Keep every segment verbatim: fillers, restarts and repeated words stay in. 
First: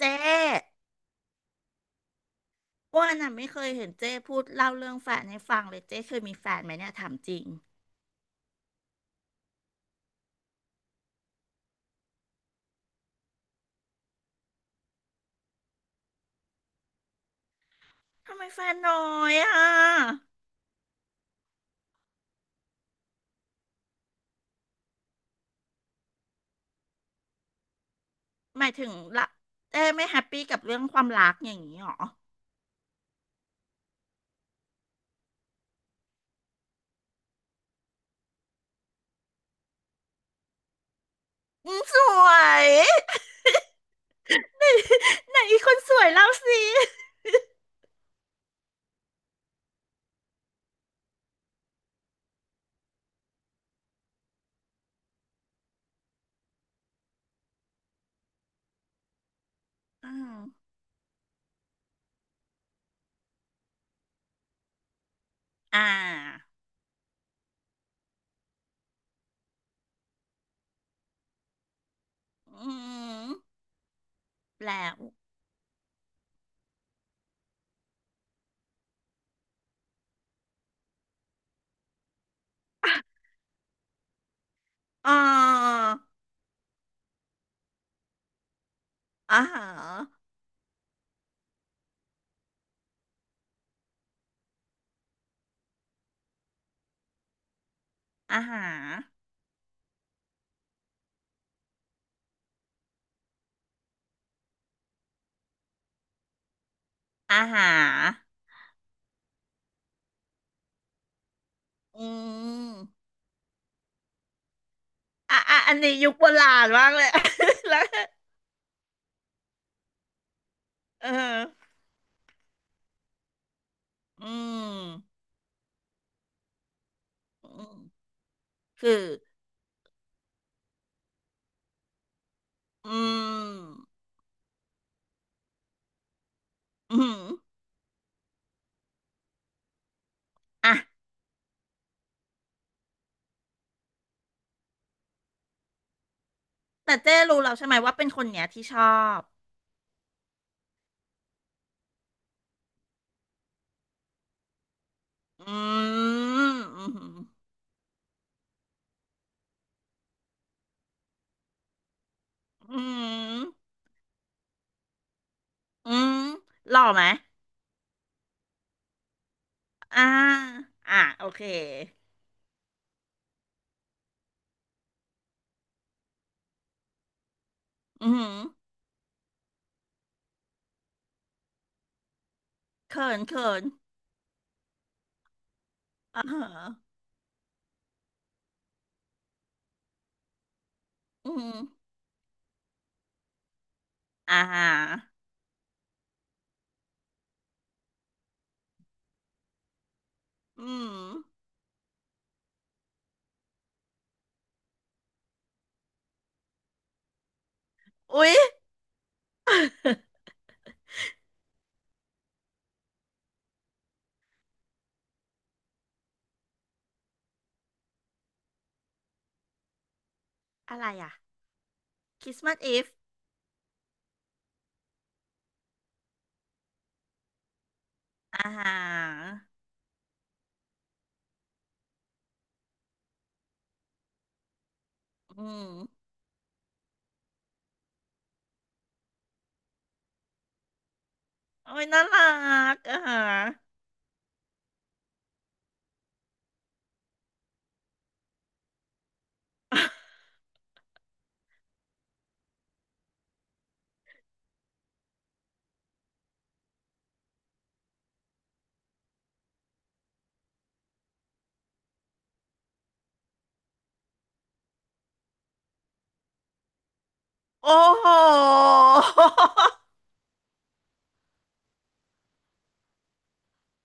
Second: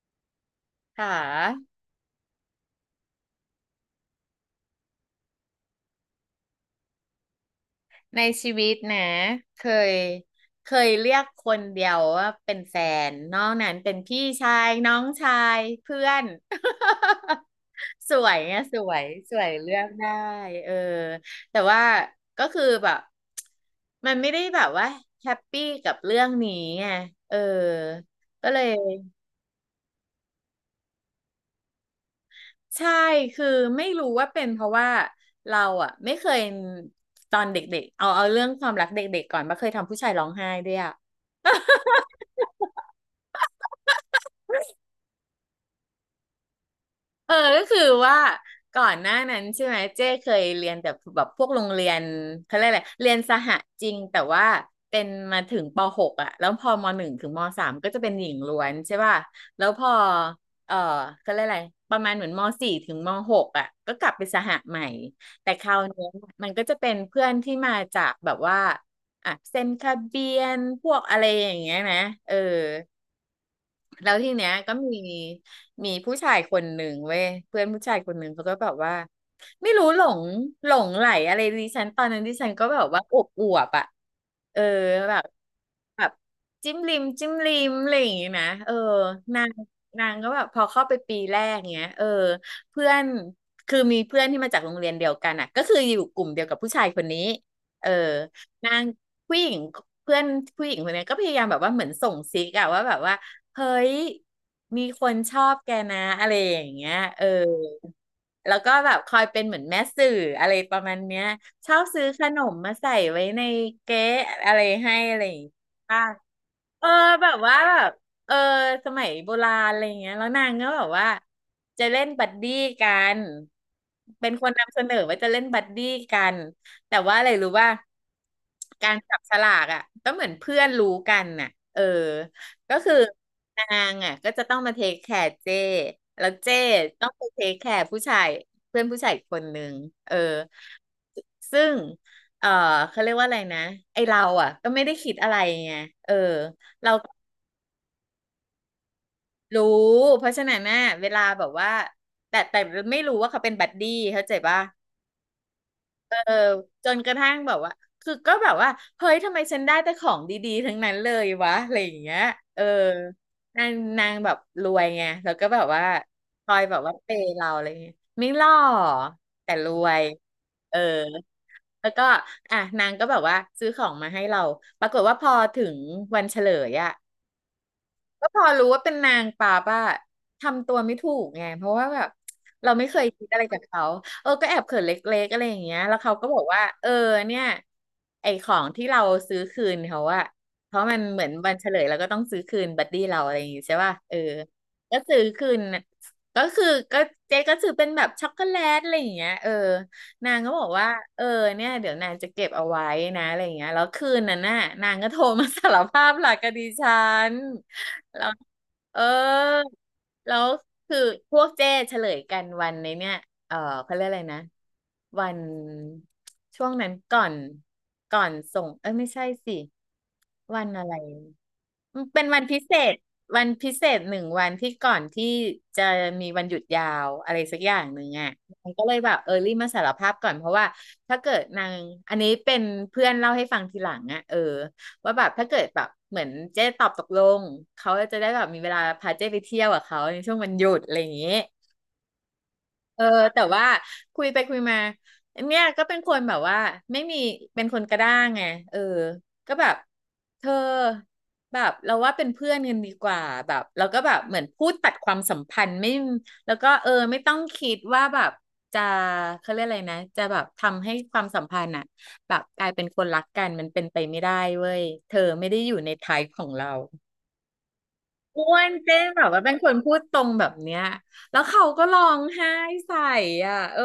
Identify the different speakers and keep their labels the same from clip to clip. Speaker 1: เจ๊
Speaker 2: ค่ะ
Speaker 1: อ้วนอ่ะไม่เคยเห็นเจ๊พูดเล่าเรื่องแฟนให้ฟังเลยเจ๊เคยมีแฟนไหมเนี่ยถามจริง
Speaker 2: ในชีวิตนะเคยเคยเรียกคนเดียวว่าเป็นแฟนนอกนั้นเป็นพี่ชายน้องชายเพื่อน สว
Speaker 1: ทำ
Speaker 2: ย
Speaker 1: ไม
Speaker 2: ไง
Speaker 1: แฟน
Speaker 2: สว
Speaker 1: น้อ
Speaker 2: ยส
Speaker 1: ย
Speaker 2: วย
Speaker 1: อ่ะ
Speaker 2: เลือกได้เออแต่ว่าก็คือแบบมันไม่ได้แบบว่าแฮปปี้กับเรื่องนี้ไงเออก็เล
Speaker 1: ห
Speaker 2: ย
Speaker 1: มายถึงละเจ๊ไม่แฮปปี้กับเรื่องความรักอย่างนี้หรอ
Speaker 2: ใช่ คือไม่รู้ว่าเป็นเพราะว่าเราอ่ะไม่เคยตอนเด็กๆเอาเอาเรื่องความรักเด็กๆก่อนมาเคยทำผู้ชายร้องไห้ด้วยอ่ะ
Speaker 1: อืมสวย ไหนไหนอีกคนสวยเล่าสิ
Speaker 2: เออก็คือว่าก่อนหน้านั้นใช่ไหมเจ้เคยเรียนแต่แบบพวกโรงเรียนเขาเรียกอะไรเรียนสหจริงแต่ว่าเป็นมาถึงปหกอ่ะแล้วพอมหนึ่งถึงมสามก็จะเป็นหญิงล้วนใช่ป่ะแล้วพอ
Speaker 1: อืม
Speaker 2: เออเขาเรียกอะไรประมาณเหมือนมสี่ถึงมหกอ่ะก็กลับไปสหใหม่แต่ครา
Speaker 1: อ่
Speaker 2: วนี้
Speaker 1: า
Speaker 2: มันก็จะเป็นเพื่อนที่มาจากแบบว่าอ่ะเซนคาเบียนพวกอะไรอย่างเงี้ยนะเออ
Speaker 1: อืม
Speaker 2: แล้วทีเนี้ยก็
Speaker 1: แล้ว
Speaker 2: มีมีผู้ชายคนหนึ่งเว้ยเพื่อนผู้ชายคนหนึ่งเขาก็แบบว่าไม่รู้หลงหลงไหลอะไรดิฉันตอนนั้นดิฉันก็แบบว่าอวบอวบอ่ะเออ
Speaker 1: อ๋
Speaker 2: แบ
Speaker 1: อ
Speaker 2: บแบบจิ้มลิมจิ้มลิมอะไรอย่างงี้นะเออนา
Speaker 1: อา
Speaker 2: ง
Speaker 1: หาร
Speaker 2: นางก็แบบพอเข้าไปปีแรกเงี้ยเออเพื่อนคือมีเพื่อนที่มาจากโรงเรียนเดียวกันอ่ะก็คืออยู่กลุ่มเดียวกับผู้ชายคนนี้เออ
Speaker 1: อาหา
Speaker 2: นา
Speaker 1: ร
Speaker 2: งผู้หญิงเพื่อนผู้หญิงคนนี้ก็พยายามแบบว่าเหมือนส่งซิกอะว่าแบบว่า เฮ้ยมีคนชอบแกนะอะไรอย่างเงี้ย เออ
Speaker 1: อาหาร
Speaker 2: แล้วก็แบบคอยเป็นเหมือนแม่สื่ออะไรประมาณเนี้ยชอบซื้อ
Speaker 1: อื
Speaker 2: ขนมมาใส่
Speaker 1: ม
Speaker 2: ไว้ในเก๊ะอะไรให้อะไรอย่า
Speaker 1: อ่ะ
Speaker 2: งเงี้ย
Speaker 1: อ่ะอันนี้ยุคโบราณ
Speaker 2: เอ
Speaker 1: มา
Speaker 2: อ
Speaker 1: กเลย
Speaker 2: แบบว่า แบ
Speaker 1: แล้ว
Speaker 2: บเออสมัยโบราณอะไรเงี้ยแล้วนางก็แบบ
Speaker 1: เอ
Speaker 2: ว่า
Speaker 1: อ
Speaker 2: จะเล่นบัดดี้กันเป็น
Speaker 1: อื
Speaker 2: คนนำเส
Speaker 1: ม
Speaker 2: นอว่าจะเล่นบัดดี้กันแต่ว่าอะไรรู้
Speaker 1: อื
Speaker 2: ว่า
Speaker 1: ม
Speaker 2: กา
Speaker 1: คื
Speaker 2: ร
Speaker 1: อ
Speaker 2: จับฉลากอ่ะก็เหมือนเพื่อนรู้กันน่ะเออก็คือ
Speaker 1: อื
Speaker 2: นา
Speaker 1: ม
Speaker 2: งอ่ะก็จะต้องมาเทคแคร์เจ้แล้วเจ้
Speaker 1: อื
Speaker 2: ต้อง
Speaker 1: ม
Speaker 2: ไปเทคแคร์ผู้ชายเพื่อนผู้ชายอีกคนนึงเออ
Speaker 1: อ่ะ
Speaker 2: ซึ่งเออเขาเรียกว่าอะไรนะไอเราอ่ะก็ไม่ได้คิดอะไรไงเออ เรา
Speaker 1: แต่
Speaker 2: ก็
Speaker 1: เจ้รู้แล้วใช่ไหมว่าเป็นคนเนี้ยที่ชอบ
Speaker 2: รู้เพราะฉะนั้นน่ะเวลาแบบว่าแต่แต่ไม่รู้ว่าเขาเป็นบัดดี้เข้าใจป่ะ
Speaker 1: อื
Speaker 2: เออ
Speaker 1: มอื
Speaker 2: จน
Speaker 1: ม
Speaker 2: กระทั่งแบบว่าคือก็แบบว่าเฮ้ยทำไมฉันได้แต่ของดีๆทั้งนั้นเลยวะอะไรอย่างเงี้ยเออ
Speaker 1: อืม
Speaker 2: นางนางแบบรวยไงแล้วก็แบบว่า
Speaker 1: อืม
Speaker 2: คอย
Speaker 1: ห
Speaker 2: แบ
Speaker 1: ล่
Speaker 2: บ
Speaker 1: อ
Speaker 2: ว่า
Speaker 1: ไหม
Speaker 2: เปย์เราอะไรเงี้ยไม่หล่อแต่รว
Speaker 1: อ่า
Speaker 2: ยเออ
Speaker 1: อ่ะโอเค
Speaker 2: แล้วก็อ่ะนางก็แบบว่าซื้อของมาให้เราปรากฏว่าพอถึงวันเฉลยอะ
Speaker 1: อื
Speaker 2: ก็
Speaker 1: ม
Speaker 2: พอรู้ว่าเป็นนางป่าป่ะทำตัวไม่ถูกไงเพราะว่าแบบเราไม่เคย
Speaker 1: เขิน
Speaker 2: คิดอะไร
Speaker 1: เขิ
Speaker 2: กับ
Speaker 1: น
Speaker 2: เขาเออก็แอบเขินเล็กๆอะไรอย่างเงี้ยแล้วเขา
Speaker 1: อ่า
Speaker 2: ก็บอ
Speaker 1: ฮะ
Speaker 2: กว่าเออเนี่ยไอของที่เราซื้อคืนเขาอะเพราะมันเหมือ
Speaker 1: อื
Speaker 2: นวั
Speaker 1: ม
Speaker 2: นเฉลยเราก็ต้องซื้อคืนบัดดี้เราอะไรอย่างงี้ใช่ป่ะเออ
Speaker 1: อ่าฮะ
Speaker 2: ก็ซื้อคืนน่ะก็คือก็เจ๊ก็ซื้อเป็นแบบช็อกโกแลตอะไรอย่างเงี้ยเออนางก็บอก
Speaker 1: อื
Speaker 2: ว่า
Speaker 1: ม
Speaker 2: เออเนี่ยเดี๋ยวนางจะเก็บเอาไว้นะอะไรอย่างเงี้ยแล้วคืนนั้นน่ะนางก็โทรมาสารภาพหลักกับดิฉัน แล้
Speaker 1: อุ๊
Speaker 2: ว
Speaker 1: ย
Speaker 2: เออแล้วคือพวกเจ้เฉลยกันวันในเนี่ยเออเขาเรียกอะไรนะวันช่วงนั้นก่อนก่อนส่งเอ้ยไม่ใช่สิวัน
Speaker 1: อะ
Speaker 2: อะ
Speaker 1: ไร
Speaker 2: ไร
Speaker 1: อ่ะ
Speaker 2: เป็
Speaker 1: ค
Speaker 2: น
Speaker 1: ริ
Speaker 2: วั
Speaker 1: ส
Speaker 2: น
Speaker 1: ต์มา
Speaker 2: พิ
Speaker 1: ส
Speaker 2: เศ
Speaker 1: อีฟ
Speaker 2: ษวันพิเศษหนึ่งวันที่ก่อนที่จะมีวันหยุดยาวอะไรสักอย่างหนึ่งอ่ะ
Speaker 1: อ่าฮ
Speaker 2: นางก็เลยแบบเออ
Speaker 1: ะ
Speaker 2: รีมาสารภาพก่อนเพราะว่าถ้าเกิดนางอันนี้เป็นเพื่อนเล่าให้ฟังทีหลังอ่ะเออว่าแบบถ้า
Speaker 1: อื
Speaker 2: เกิดแบบ
Speaker 1: ม
Speaker 2: เหมือนเจ๊ตอบตกลงเขาจะได้แบบมีเวลาพาเจ๊ไปเที่ยวกับเขาในช่วงวันหยุดอะไรอย่างงี้
Speaker 1: โอ้ยน่ารักอ่า
Speaker 2: เออ
Speaker 1: ฮ
Speaker 2: แต่ว่า
Speaker 1: ะ
Speaker 2: คุยไปคุยมาเนี่ยก็เป็นคนแบบว่าไม่มีเป็นคนกระด้างไงเออก็แบบเธอแบบเราว่าเป็นเพื่อนกันดีกว่าแบบเราก็แบบเหมือนพูดตัดความสัมพันธ์ไม่แล้วก็เออไม่ต้องคิดว่าแบบจะเขาเรียกอะไรนะจะแบบทำให้ความสัมพันธ์อะแบบกลายเป็นคนรักกันมันเป็นไปไม่ได้เว้ยเธอไม่ได้อยู่ในไทป์ของเรา
Speaker 1: โอ้โห
Speaker 2: อ้วนเจ๊งแบบว่าเป็นคนพูดตรงแบบเนี้ยแล้วเขาก็ร้องไห้ใส่อ่ะเออ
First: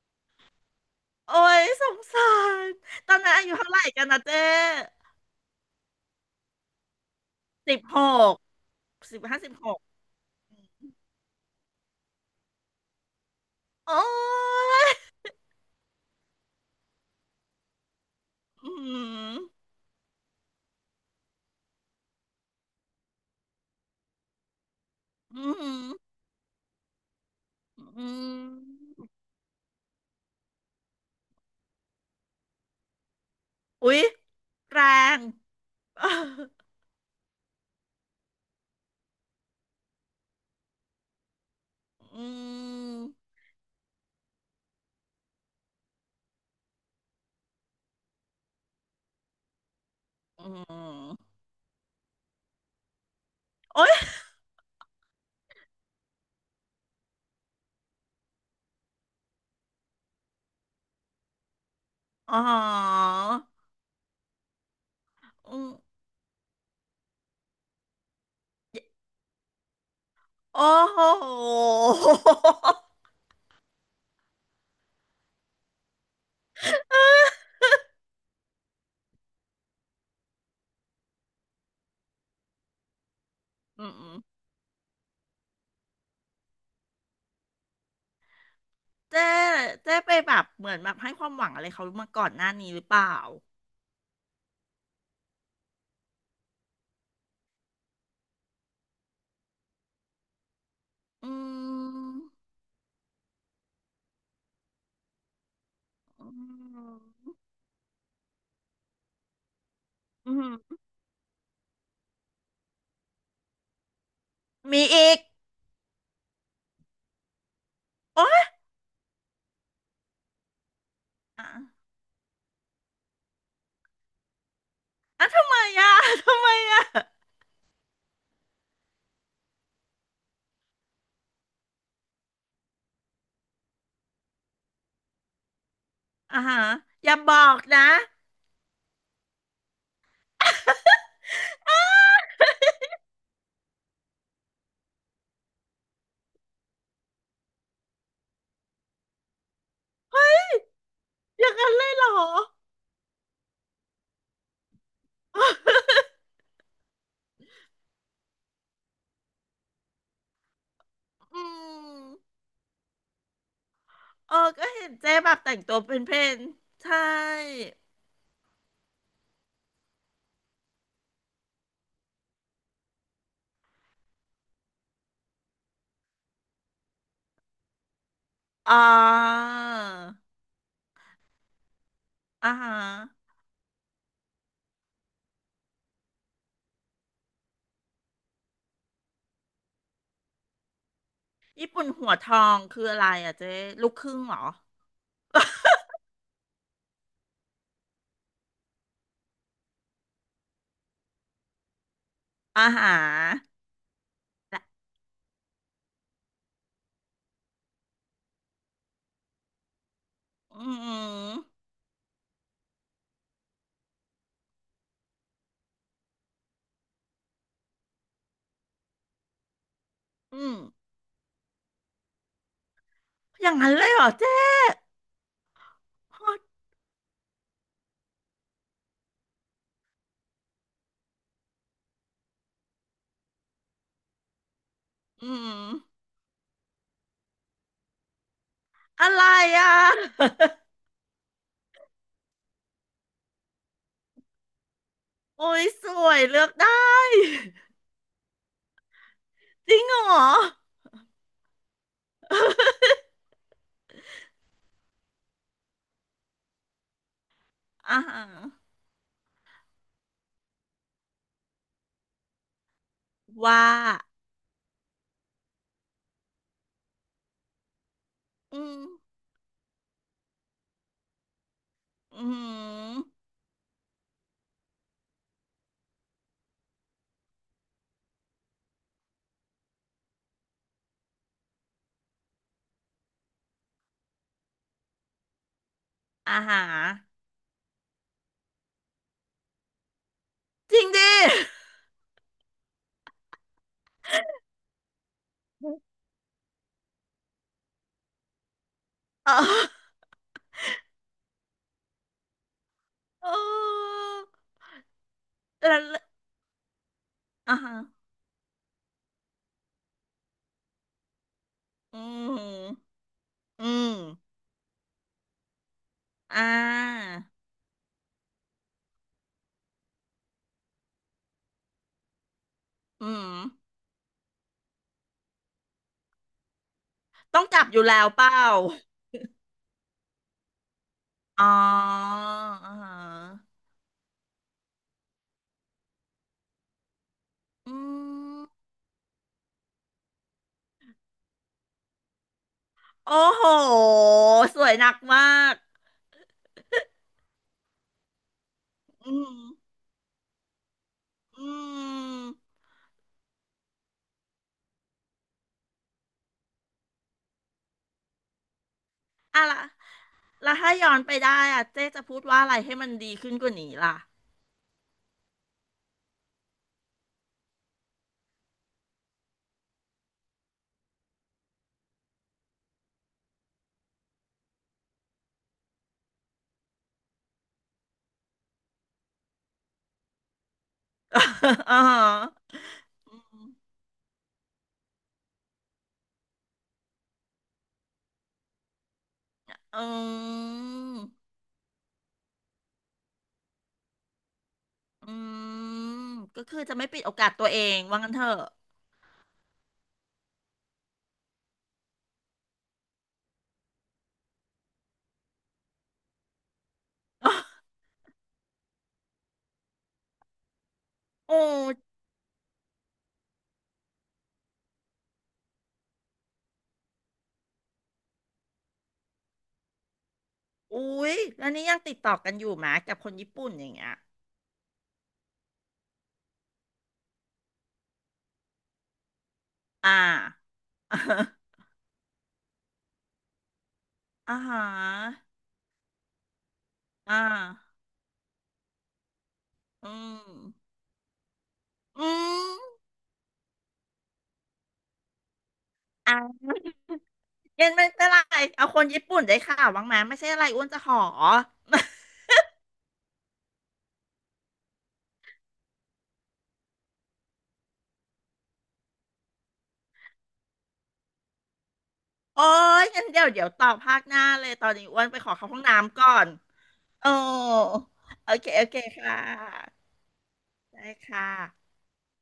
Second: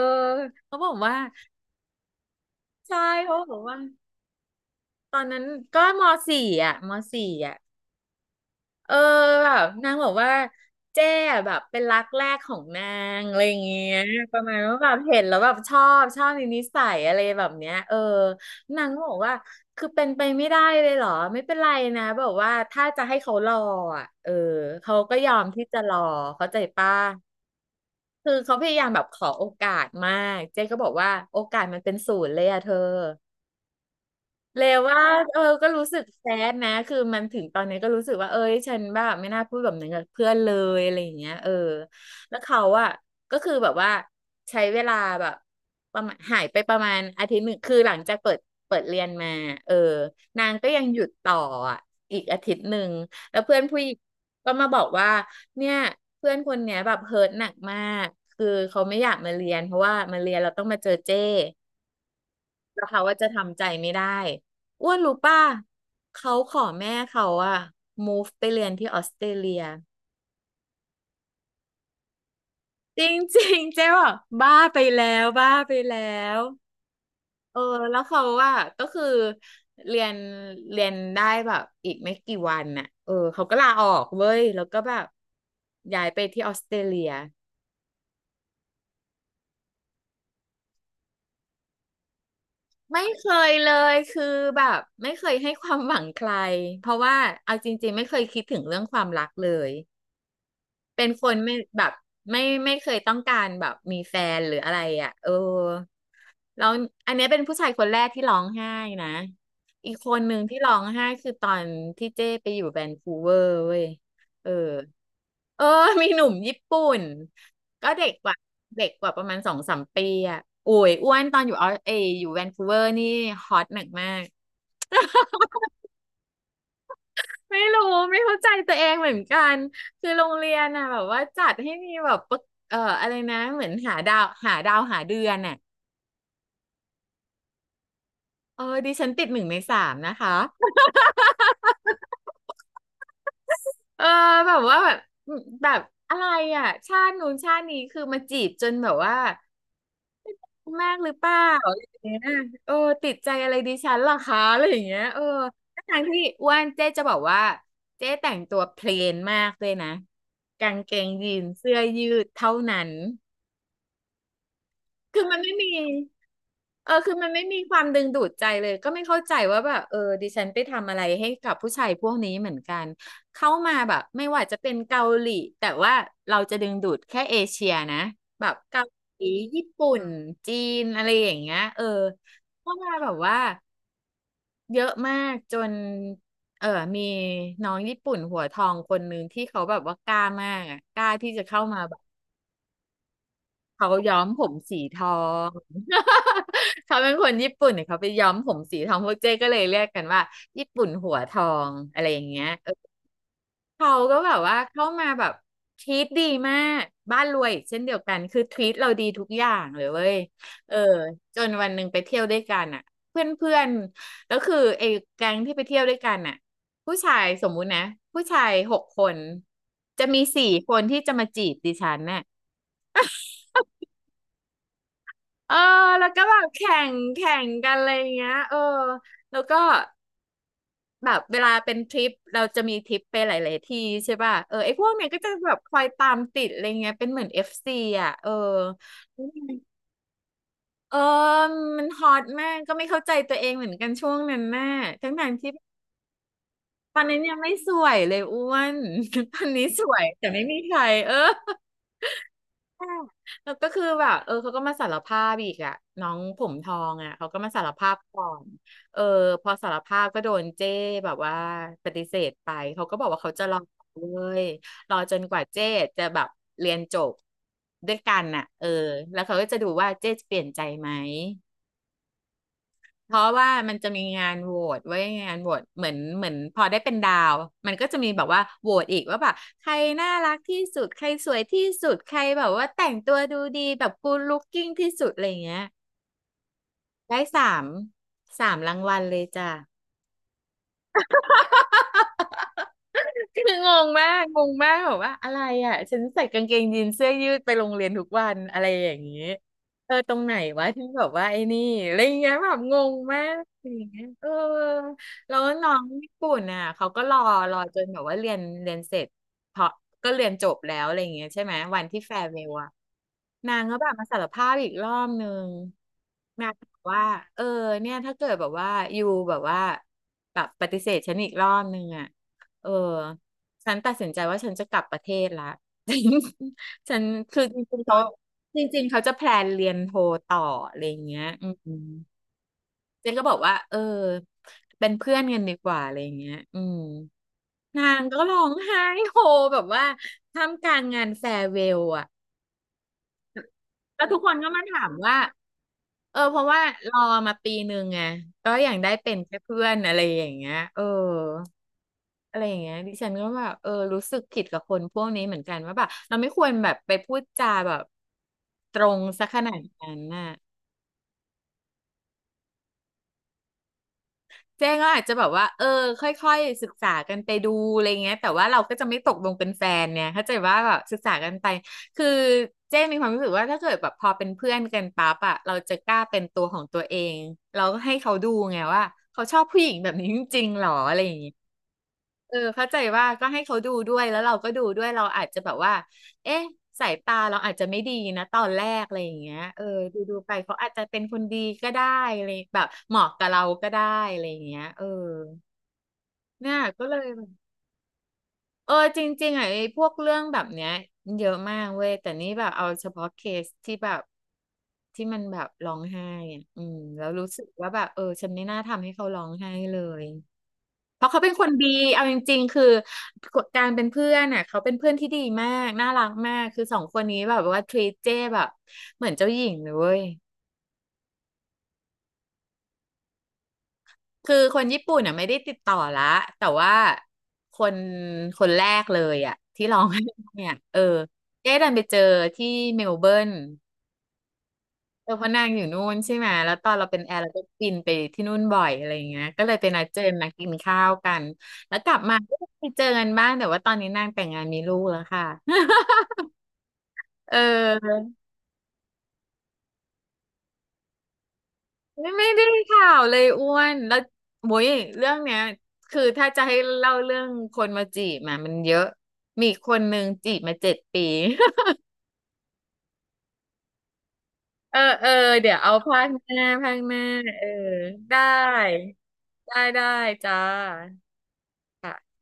Speaker 2: เขาบอกว่า
Speaker 1: โอ้ยสงสาร
Speaker 2: ใช่
Speaker 1: ตอนนั้น
Speaker 2: เขา
Speaker 1: อายุ
Speaker 2: บอก
Speaker 1: เท่า
Speaker 2: ว่า
Speaker 1: ไหร่กันนะเจ๊
Speaker 2: ตอนนั้นก็มสี่อ่ะมสี่อ่ะ
Speaker 1: สิบหก
Speaker 2: เออ
Speaker 1: สิบห้า
Speaker 2: แบ
Speaker 1: สิบ
Speaker 2: บ
Speaker 1: หก
Speaker 2: นางบอกว่าเจ๊อะแบบเป็นรักแรกของนางอะไรอย่างเงี้ย
Speaker 1: โอ้
Speaker 2: ประมาณว่าแบ
Speaker 1: ย
Speaker 2: บเห็นแล้วแบบชอบชอบในนิสัยอะไรแบบเนี้ยเออ
Speaker 1: อื
Speaker 2: นางก็บอกว่า
Speaker 1: ม
Speaker 2: คือเป็นไปไม่ได้เลยเหรอไม่เป็นไรนะแบบว่าถ้าจะให้เขารออ่ะเออเขาก็ยอ
Speaker 1: อื
Speaker 2: มที่
Speaker 1: ม
Speaker 2: จะรอเข้าใจป้ะ
Speaker 1: อื
Speaker 2: คือ
Speaker 1: ม
Speaker 2: เขาพยายามแบบขอโอกาสมาก เจ๊ก็บอกว่าโอกาสมันเป็นศูนย์เลยอะเธอ
Speaker 1: อุ๊ย
Speaker 2: เลว
Speaker 1: แร
Speaker 2: ว่า
Speaker 1: ง
Speaker 2: เออก็รู้สึ
Speaker 1: เอ
Speaker 2: ก
Speaker 1: อ
Speaker 2: แซดนะคือมันถึงตอนนี้ก็รู้สึกว่าเอ้ยฉันแบบไม่น่าพูดแบบนั้นกับเพื่อนเลยอะไรอย่างเงี้ยเออ
Speaker 1: อื
Speaker 2: แล้วเขาอะ
Speaker 1: ม
Speaker 2: ก็คือแบบว่าใช้เวลาแบบประมาณหายไปประมาณอาทิตย์หนึ่งคือหลังจากเปิดเปิดเรียนมาเออ
Speaker 1: อื
Speaker 2: นางก็ยังหยุด
Speaker 1: ม
Speaker 2: ต่ออะอีกอาทิตย์หนึ่งแล้วเพื่อนผู้ห
Speaker 1: โอ้
Speaker 2: ญิ
Speaker 1: ย
Speaker 2: งก็มาบอกว่าเนี่ยเพื่อนคนเนี้ยแบบเฮิร์ตหนักมากคือเขาไม่อยากมาเรียนเพราะว่ามาเรียนเราต้องมาเจอเจ้
Speaker 1: อ๋อ
Speaker 2: แล้วเขาว่าจะทำใจไม่ได้อ้วนรู้ป่ะ
Speaker 1: อืม
Speaker 2: เขาขอแม่เขาอะ move ไปเรียนที่ออสเตรเลีย
Speaker 1: โอ้โห
Speaker 2: จริงๆเจ๊บอกบ้าไปแล้วบ้าไปแล้วเออแล้วเขาว่าก็คือเรียนเรียนได้แบบอีกไม่กี่วันน่ะเออเขาก็ลาอ
Speaker 1: อื
Speaker 2: อ
Speaker 1: ม
Speaker 2: ก
Speaker 1: อืม
Speaker 2: เว้ยแล้วก็แบบย้ายไปที่ออสเตรเลีย
Speaker 1: เจ๊เจ๊ไปแบบเหมือนแบบให้ความหวังอะไรเขามาก่อนหน้านี้หรือเป
Speaker 2: ไม่
Speaker 1: ล่า
Speaker 2: เคยเลยคือแบบไม่เคยให้ความหวังใครเพราะว่าเอาจริงๆไม่เคยคิดถึงเรื่องความรักเลย เป็นค
Speaker 1: อื
Speaker 2: นไม่แบบ
Speaker 1: ม
Speaker 2: ไม่ไม่เคยต้องการแบบมีแฟนหรืออะไรอ่ะเออ
Speaker 1: อื
Speaker 2: แล้วอันเนี้ย
Speaker 1: ม
Speaker 2: เป็นผู้ชายคนแรกที่ร้องไห้นะอีกคนห
Speaker 1: อื
Speaker 2: นึ่งที่ร้อ
Speaker 1: ม
Speaker 2: งไห้คือตอนที่เจ้ไปอยู่แวนคูเวอร์เว้ยเออ
Speaker 1: มีอีก
Speaker 2: เออมีหนุ่มญี่ปุ่นก็เด็ก
Speaker 1: โอ๊
Speaker 2: กว่า
Speaker 1: ย
Speaker 2: เด็กกว่าประมาณสองสามปีอ่ะโอ้ยอ้วนตอน
Speaker 1: อ่ะ
Speaker 2: อยู่ออสเอยอยู่แวนคูเวอร์นี่ฮอตหนักมาก
Speaker 1: อ่ะทำไมอ่ะ ทำไมอ่ะ
Speaker 2: ไม่รู้ไม่เข้าใจตัวเองเหมือนกันคือโรงเรียนน่ะแบบว่าจัดให้มีแบบประเอ่ออะไรนะเหมือนหาดาวหาดาวหาเดือนน่ะ
Speaker 1: อ่าฮะอย่าบอกนะ
Speaker 2: เออดิฉันติดหนึ่งในสามนะคะเออแบบว่าแบบแบบอะไรอ่ะชาตินู้นชาตินี้คือมาจีบจนแบบว่าแมากหรือเปล่า
Speaker 1: อย่างนั้
Speaker 2: อะ
Speaker 1: น
Speaker 2: ไร
Speaker 1: เล
Speaker 2: อ
Speaker 1: ย
Speaker 2: ย่าง
Speaker 1: เหรอ
Speaker 2: เงี้ยเออติดใจอะไรดิฉันเหรอคะอะไรอย่างเงี้ยเออ ทั้งที่อ้วนเจ๊จะบอกว่าเจ๊แต่งตัวเพลนมากด้วยนะกางเกงยี
Speaker 1: อื
Speaker 2: นเสื้อยื
Speaker 1: ม
Speaker 2: ดเท่านั้น
Speaker 1: เออก็เห็นเจ๊
Speaker 2: คือ
Speaker 1: แบ
Speaker 2: มั
Speaker 1: บ
Speaker 2: น
Speaker 1: แต่
Speaker 2: ไม่
Speaker 1: ง
Speaker 2: มี
Speaker 1: ตัวเป็นเพน
Speaker 2: เออ
Speaker 1: ใช่
Speaker 2: คือมันไม่มีความดึงดูดใจเลยก็ไม่เข้าใจว่าแบบเออดิฉันไปทำอะไรให้กับผู้ชายพวกนี้เหมือนกัน เข้ามาแบบไม่ว่าจะเป็นเกาหลี แต่ว่าเราจะดึงดูดแค่เอเชียนะแบบ
Speaker 1: อ๋อ
Speaker 2: เกาหลีญี่ปุ่น จีนอะไรอย่างเงี้ยเออ
Speaker 1: อ่าฮะ
Speaker 2: เข้ามาแบบว่าเยอะมากจนเออมีน้องญี่ปุ่นหัวทองคนนึงที่เขาแบบว่ากล้ามากอะกล้าที่จะเข้า
Speaker 1: ญี่
Speaker 2: มา
Speaker 1: ปุ่น
Speaker 2: แบบ
Speaker 1: หัวทองคืออะไรอ่ะเจ๊
Speaker 2: เขา
Speaker 1: ลูกค
Speaker 2: ย้
Speaker 1: รึ่
Speaker 2: อ
Speaker 1: ง
Speaker 2: ม
Speaker 1: เหร
Speaker 2: ผ
Speaker 1: อ
Speaker 2: มสีทอง เขาเป็นคนญี่ปุ่นเนี่ยเขาไปย้อมผมสีทองพวกเจ๊ก็เลยเรียกกันว่าญี่ปุ่นหัวทองอะไรอย่างเงี้ย
Speaker 1: อ่า
Speaker 2: เออ
Speaker 1: ฮะ
Speaker 2: เขาก็แบบว่า
Speaker 1: และ
Speaker 2: เข้ามาแบบทรีตดีมากบ้านรวยอีกเช่นเดียวกันคือทรีตเราดีทุกอย่างเลยเว้ย
Speaker 1: อื
Speaker 2: เออ
Speaker 1: มอ
Speaker 2: จนวันหนึ่งไปเที่ยวด้วยกันอ่ะเพื่อนเพื่อนแล้วคือไอ้แก๊งที่ไปเที่ยวด้วยกันอ่ะผู้ชายสมมุตินะผู้ชายหกคนจะมี
Speaker 1: ื
Speaker 2: สี่
Speaker 1: ม
Speaker 2: คนที่จะมาจีบดิฉันน่ะ
Speaker 1: อย่างนั้นเลยเหรอเจ๊
Speaker 2: เออแล้ว
Speaker 1: โค
Speaker 2: ก็แบ
Speaker 1: ตร
Speaker 2: บแข่งแข่งกันอะไรอย่างเงี้ยเออแล้วก็แบบเวลาเป็นทริปเราจะมีทริปไปหลายๆที่ใช่ป่ะเออไอ้พวกเนี้ยก็จะ
Speaker 1: อื
Speaker 2: แบบ
Speaker 1: ม
Speaker 2: คอยตามติดอะไรเงี้ยเป็นเหมือนเอฟซีอ่ะเออ
Speaker 1: อะไรอ่ะ
Speaker 2: เออมันฮอตมากก็ไม่เข้าใจตัวเองเหมือนกันช่วงนั้นน่ะทั้งทางที่
Speaker 1: โอ้ยสวยเลือกได้
Speaker 2: ตอนนั้นยังไม่สวยเลยอ้วน ตอนนี้
Speaker 1: จริ
Speaker 2: ส
Speaker 1: ง
Speaker 2: วย
Speaker 1: เหรอ
Speaker 2: แต่ไม่มีใครเออ ค่ะแล้วก็คือแบบเออเขาก็มาสารภาพอีกอะน้องผมทองอะเขาก็มาสารภาพ
Speaker 1: อา
Speaker 2: ก่
Speaker 1: ฮา
Speaker 2: อนเออพอสารภาพก็โดนเจ้แบบว่าปฏิเสธไปเขาก็บอกว่าเขาจะรอ
Speaker 1: ว่า
Speaker 2: เลยรอจนกว่าเจ้จะแบบเรียนจบด้วยกันน่ะ
Speaker 1: อื
Speaker 2: เออ
Speaker 1: ม
Speaker 2: แล้วเขาก็จะดูว่าเจ้จะเปลี่ยนใจไหม
Speaker 1: อื
Speaker 2: เพ
Speaker 1: ม
Speaker 2: ราะว่ามันจะมีงานโหวตไว้ยงานโหวตเหมือนเหมือนพอได้เป็นดาวมันก็จะมีแบบว่าโหวตอีกว่าแบบใครน่ารักที่สุดใครสวยที่สุดใครแบบว่าแต่งตัวดูดีแบบกู o ล looking ที่สุดอะไรเงี้ย
Speaker 1: อาฮา
Speaker 2: ได้สามสามรางวัลเลยจ้ะ
Speaker 1: จริงดิ
Speaker 2: คืองงมากงงมากแบบว่าอะไรอ่ะฉัน ใส่กางเกงยีนเสื้อยืดไปโรงเรียนทุกวันอะไรอย่างนี้
Speaker 1: เออ
Speaker 2: เออตรงไหนวะที่แบบว่าไอ้นี่อะไรอย่างเงี้ยแบบงงมา
Speaker 1: เ
Speaker 2: กอย่าง
Speaker 1: ออ
Speaker 2: เงี้ยเออแล้วน้อ
Speaker 1: แล้ว
Speaker 2: งญี่ปุ่นอ่ะเขาก็รอร
Speaker 1: อา
Speaker 2: อ
Speaker 1: ฮะ
Speaker 2: จนแบบว่าเรียนเรียนเสร็จเพราะก็เรียนจบแล้วอะไรอย่างเงี้ยใช่ไหมวัน
Speaker 1: อื
Speaker 2: ที่แฟร์เวลอะ
Speaker 1: ม
Speaker 2: นาง
Speaker 1: อื
Speaker 2: ก็แบบ
Speaker 1: ม
Speaker 2: มาสารภาพอีกรอบนึง
Speaker 1: อ่
Speaker 2: นางบอกว่า
Speaker 1: า
Speaker 2: เออเนี่ยถ้าเกิดแบบว่าอยู่แบบว่าแบบปฏิเสธฉันอีกรอบนึงอ่ะเออ
Speaker 1: อืม
Speaker 2: ฉันตัดสินใจว่าฉันจะกลับประเทศละ ฉัน
Speaker 1: ต้
Speaker 2: คื
Speaker 1: อ
Speaker 2: อ
Speaker 1: งก
Speaker 2: จ
Speaker 1: ลับอ
Speaker 2: ริง
Speaker 1: ยู่
Speaker 2: ๆเขา
Speaker 1: แล้วเปล่า
Speaker 2: จริงๆเขาจะแพลนเรียนโทต่ออะไรอย่างเงี้ยอื
Speaker 1: อ๋อ
Speaker 2: ม
Speaker 1: อาฮา
Speaker 2: เจนก็บอกว่าเออเป็นเพื่อนกันดีกว่าอะไรอย่างเงี้ยอืม
Speaker 1: อื
Speaker 2: นางก็ร้
Speaker 1: ม
Speaker 2: องไห้โฮแบบว่าท่ามกลางงานแฟร์เวลอะ
Speaker 1: โอ้โห
Speaker 2: แล้วทุกคนก็
Speaker 1: ส
Speaker 2: มา
Speaker 1: วย
Speaker 2: ถา
Speaker 1: ห
Speaker 2: ม
Speaker 1: นัก
Speaker 2: ว่า
Speaker 1: มาก
Speaker 2: เออเพราะว่ารอมาปีหนึ่งไงก็อย่างได้เป็
Speaker 1: อื
Speaker 2: นแค่
Speaker 1: ม
Speaker 2: เพื่อนอะไรอย่างเงี้ยเออ
Speaker 1: อืม
Speaker 2: อะไรอย่างเงี้ยดิฉันก็แบบเออรู้สึกผิดกับคนพวกนี้เหมือนกันว่าแบบเราไม่ควรแบบไปพูดจาแบบตรงซะข
Speaker 1: อะ
Speaker 2: นา
Speaker 1: ไร
Speaker 2: ดนั้นน่ะ
Speaker 1: แล้วถ้าย้อนไปได้อะเจ๊จะพูดว่าอะไรให้มันดีขึ้นกว่านี้ล่ะ
Speaker 2: เจ้ก็อาจจะแบบว่า เออค่อยๆศึกษากันไปดูอะไรเงี้ยแต่ว่าเราก็จะไม่ตกลงเป็นแฟนเนี่ยเข้าใจว่าแบบศึกษากันไปคือเจ้มีความรู้สึกว่าถ้าเกิดแบบพอเป็นเพื่อนกันปั๊บอะเราจะกล้าเป็นตัวของตัวเองเราก็ให้เขาดูไงว่าเขาชอบผู้หญิงแบบนี้จริงๆหรออะไรอย่างเงี้ย
Speaker 1: อ๋อ
Speaker 2: เออเข้าใจว่าก็ให้เขาดูด้วยแล้วเราก็ดูด้วยเราอาจจะแบบว่าเอ๊ะสายตาเราอาจจะไม่ดีนะตอนแรกอะไรอย่างเงี้ยเออ
Speaker 1: อื
Speaker 2: ดูดูไปเขาอาจจะเป็นคน
Speaker 1: ม
Speaker 2: ดีก็ได้อะไรแบบเหมาะกับเราก็ได้อะไรอย่างเงี้ยเออ
Speaker 1: อืมก็
Speaker 2: เนี่ย
Speaker 1: คือจะ
Speaker 2: ก็
Speaker 1: ไม่
Speaker 2: เล
Speaker 1: ปิ
Speaker 2: ย
Speaker 1: ดโอ
Speaker 2: แบ
Speaker 1: กา
Speaker 2: บ
Speaker 1: สตัวเองว่างั้นเถอะ
Speaker 2: เออจริงๆอ่ะไอ้พวกเรื่องแบบเนี้ยเยอะมากเว้ยแต่นี่แบบเอาเฉพาะเคสที่แบบที่มันแบบร้องไห้อ่ะอืมแล้วรู้สึกว่า แบบเออฉันไม่น่าทำให้เขาร้องไห้เลย เพราะเขาเป็น
Speaker 1: โอ้
Speaker 2: คนดีเอาจริงๆ คือการเป็นเพื่อนน่ะเขาเป็นเพื่อนที่ดีมากน่ารักมาก คือสองคนนี้แบบว่าทรีเจ้แบบเหมือนเจ้าหญิงเลยเว้ย
Speaker 1: อุ๊ยแล้วนี่ยังติดต่อกันอยู่ไหมกับคนญี่ปุ่นอย่างเงี้ย
Speaker 2: คือคนญี่ปุ่นน่ะไม่ได้ติดต่อละแต่ว่าคนคนแรกเลยอ่ะที่ร้อง
Speaker 1: อ่า
Speaker 2: ไห้เนี่ยเออเจ๊ดั นไปเจอที่เมลเบิร์น
Speaker 1: อ่าฮ
Speaker 2: เออเพ
Speaker 1: ะ
Speaker 2: ราะนางอยู่นู่นใช่ไหมแล้วตอนเราเป็นแอ
Speaker 1: อ่า
Speaker 2: ร์เราก็บินไปที่นู่นบ่อยอะไรอย่างเงี้ยก็เลยไปนัด
Speaker 1: อื
Speaker 2: เจอ
Speaker 1: ม
Speaker 2: นัดกินข้าวกันแล้วกลับ
Speaker 1: อื
Speaker 2: มาก็
Speaker 1: ม
Speaker 2: ไปเจอกันบ้างแต่ว่าตอนนี้นางแต่งงานมีลูกแล้วค่ะ
Speaker 1: อ่ะ
Speaker 2: เ
Speaker 1: เย็นไม่
Speaker 2: ออ
Speaker 1: เป็นไร เอาคนญี่ปุ่นได้ข่าวบ้างไหมไม่ใช่อะไรอ้วนจะขอ
Speaker 2: ไม่ไม่ได้ข่าวเลยอ้วนแล้วโว้ยเรื่องเนี้ยคือถ้าจะให้เล่าเรื่องคนมาจีบมามันเยอะมีคนหนึ่งจีบมาเจ็ดปี
Speaker 1: โอ้ยงั้นเดี๋ยวเดี๋ยวต่อภาคหน้าเลยตอน
Speaker 2: เออ
Speaker 1: นี้อ้ว
Speaker 2: เอ
Speaker 1: น
Speaker 2: อ
Speaker 1: ไปขอเข้า
Speaker 2: เดี๋ย
Speaker 1: ห้
Speaker 2: ว
Speaker 1: อง
Speaker 2: เอา
Speaker 1: น้ำ
Speaker 2: ภา
Speaker 1: ก่
Speaker 2: ค
Speaker 1: อ
Speaker 2: ห
Speaker 1: น
Speaker 2: น้าภาคหน้า
Speaker 1: โอ้
Speaker 2: เออได้
Speaker 1: โอเคโอเคค่
Speaker 2: ได้
Speaker 1: ะ
Speaker 2: ได้จ้า
Speaker 1: ได้ค่ะ
Speaker 2: ค่ะ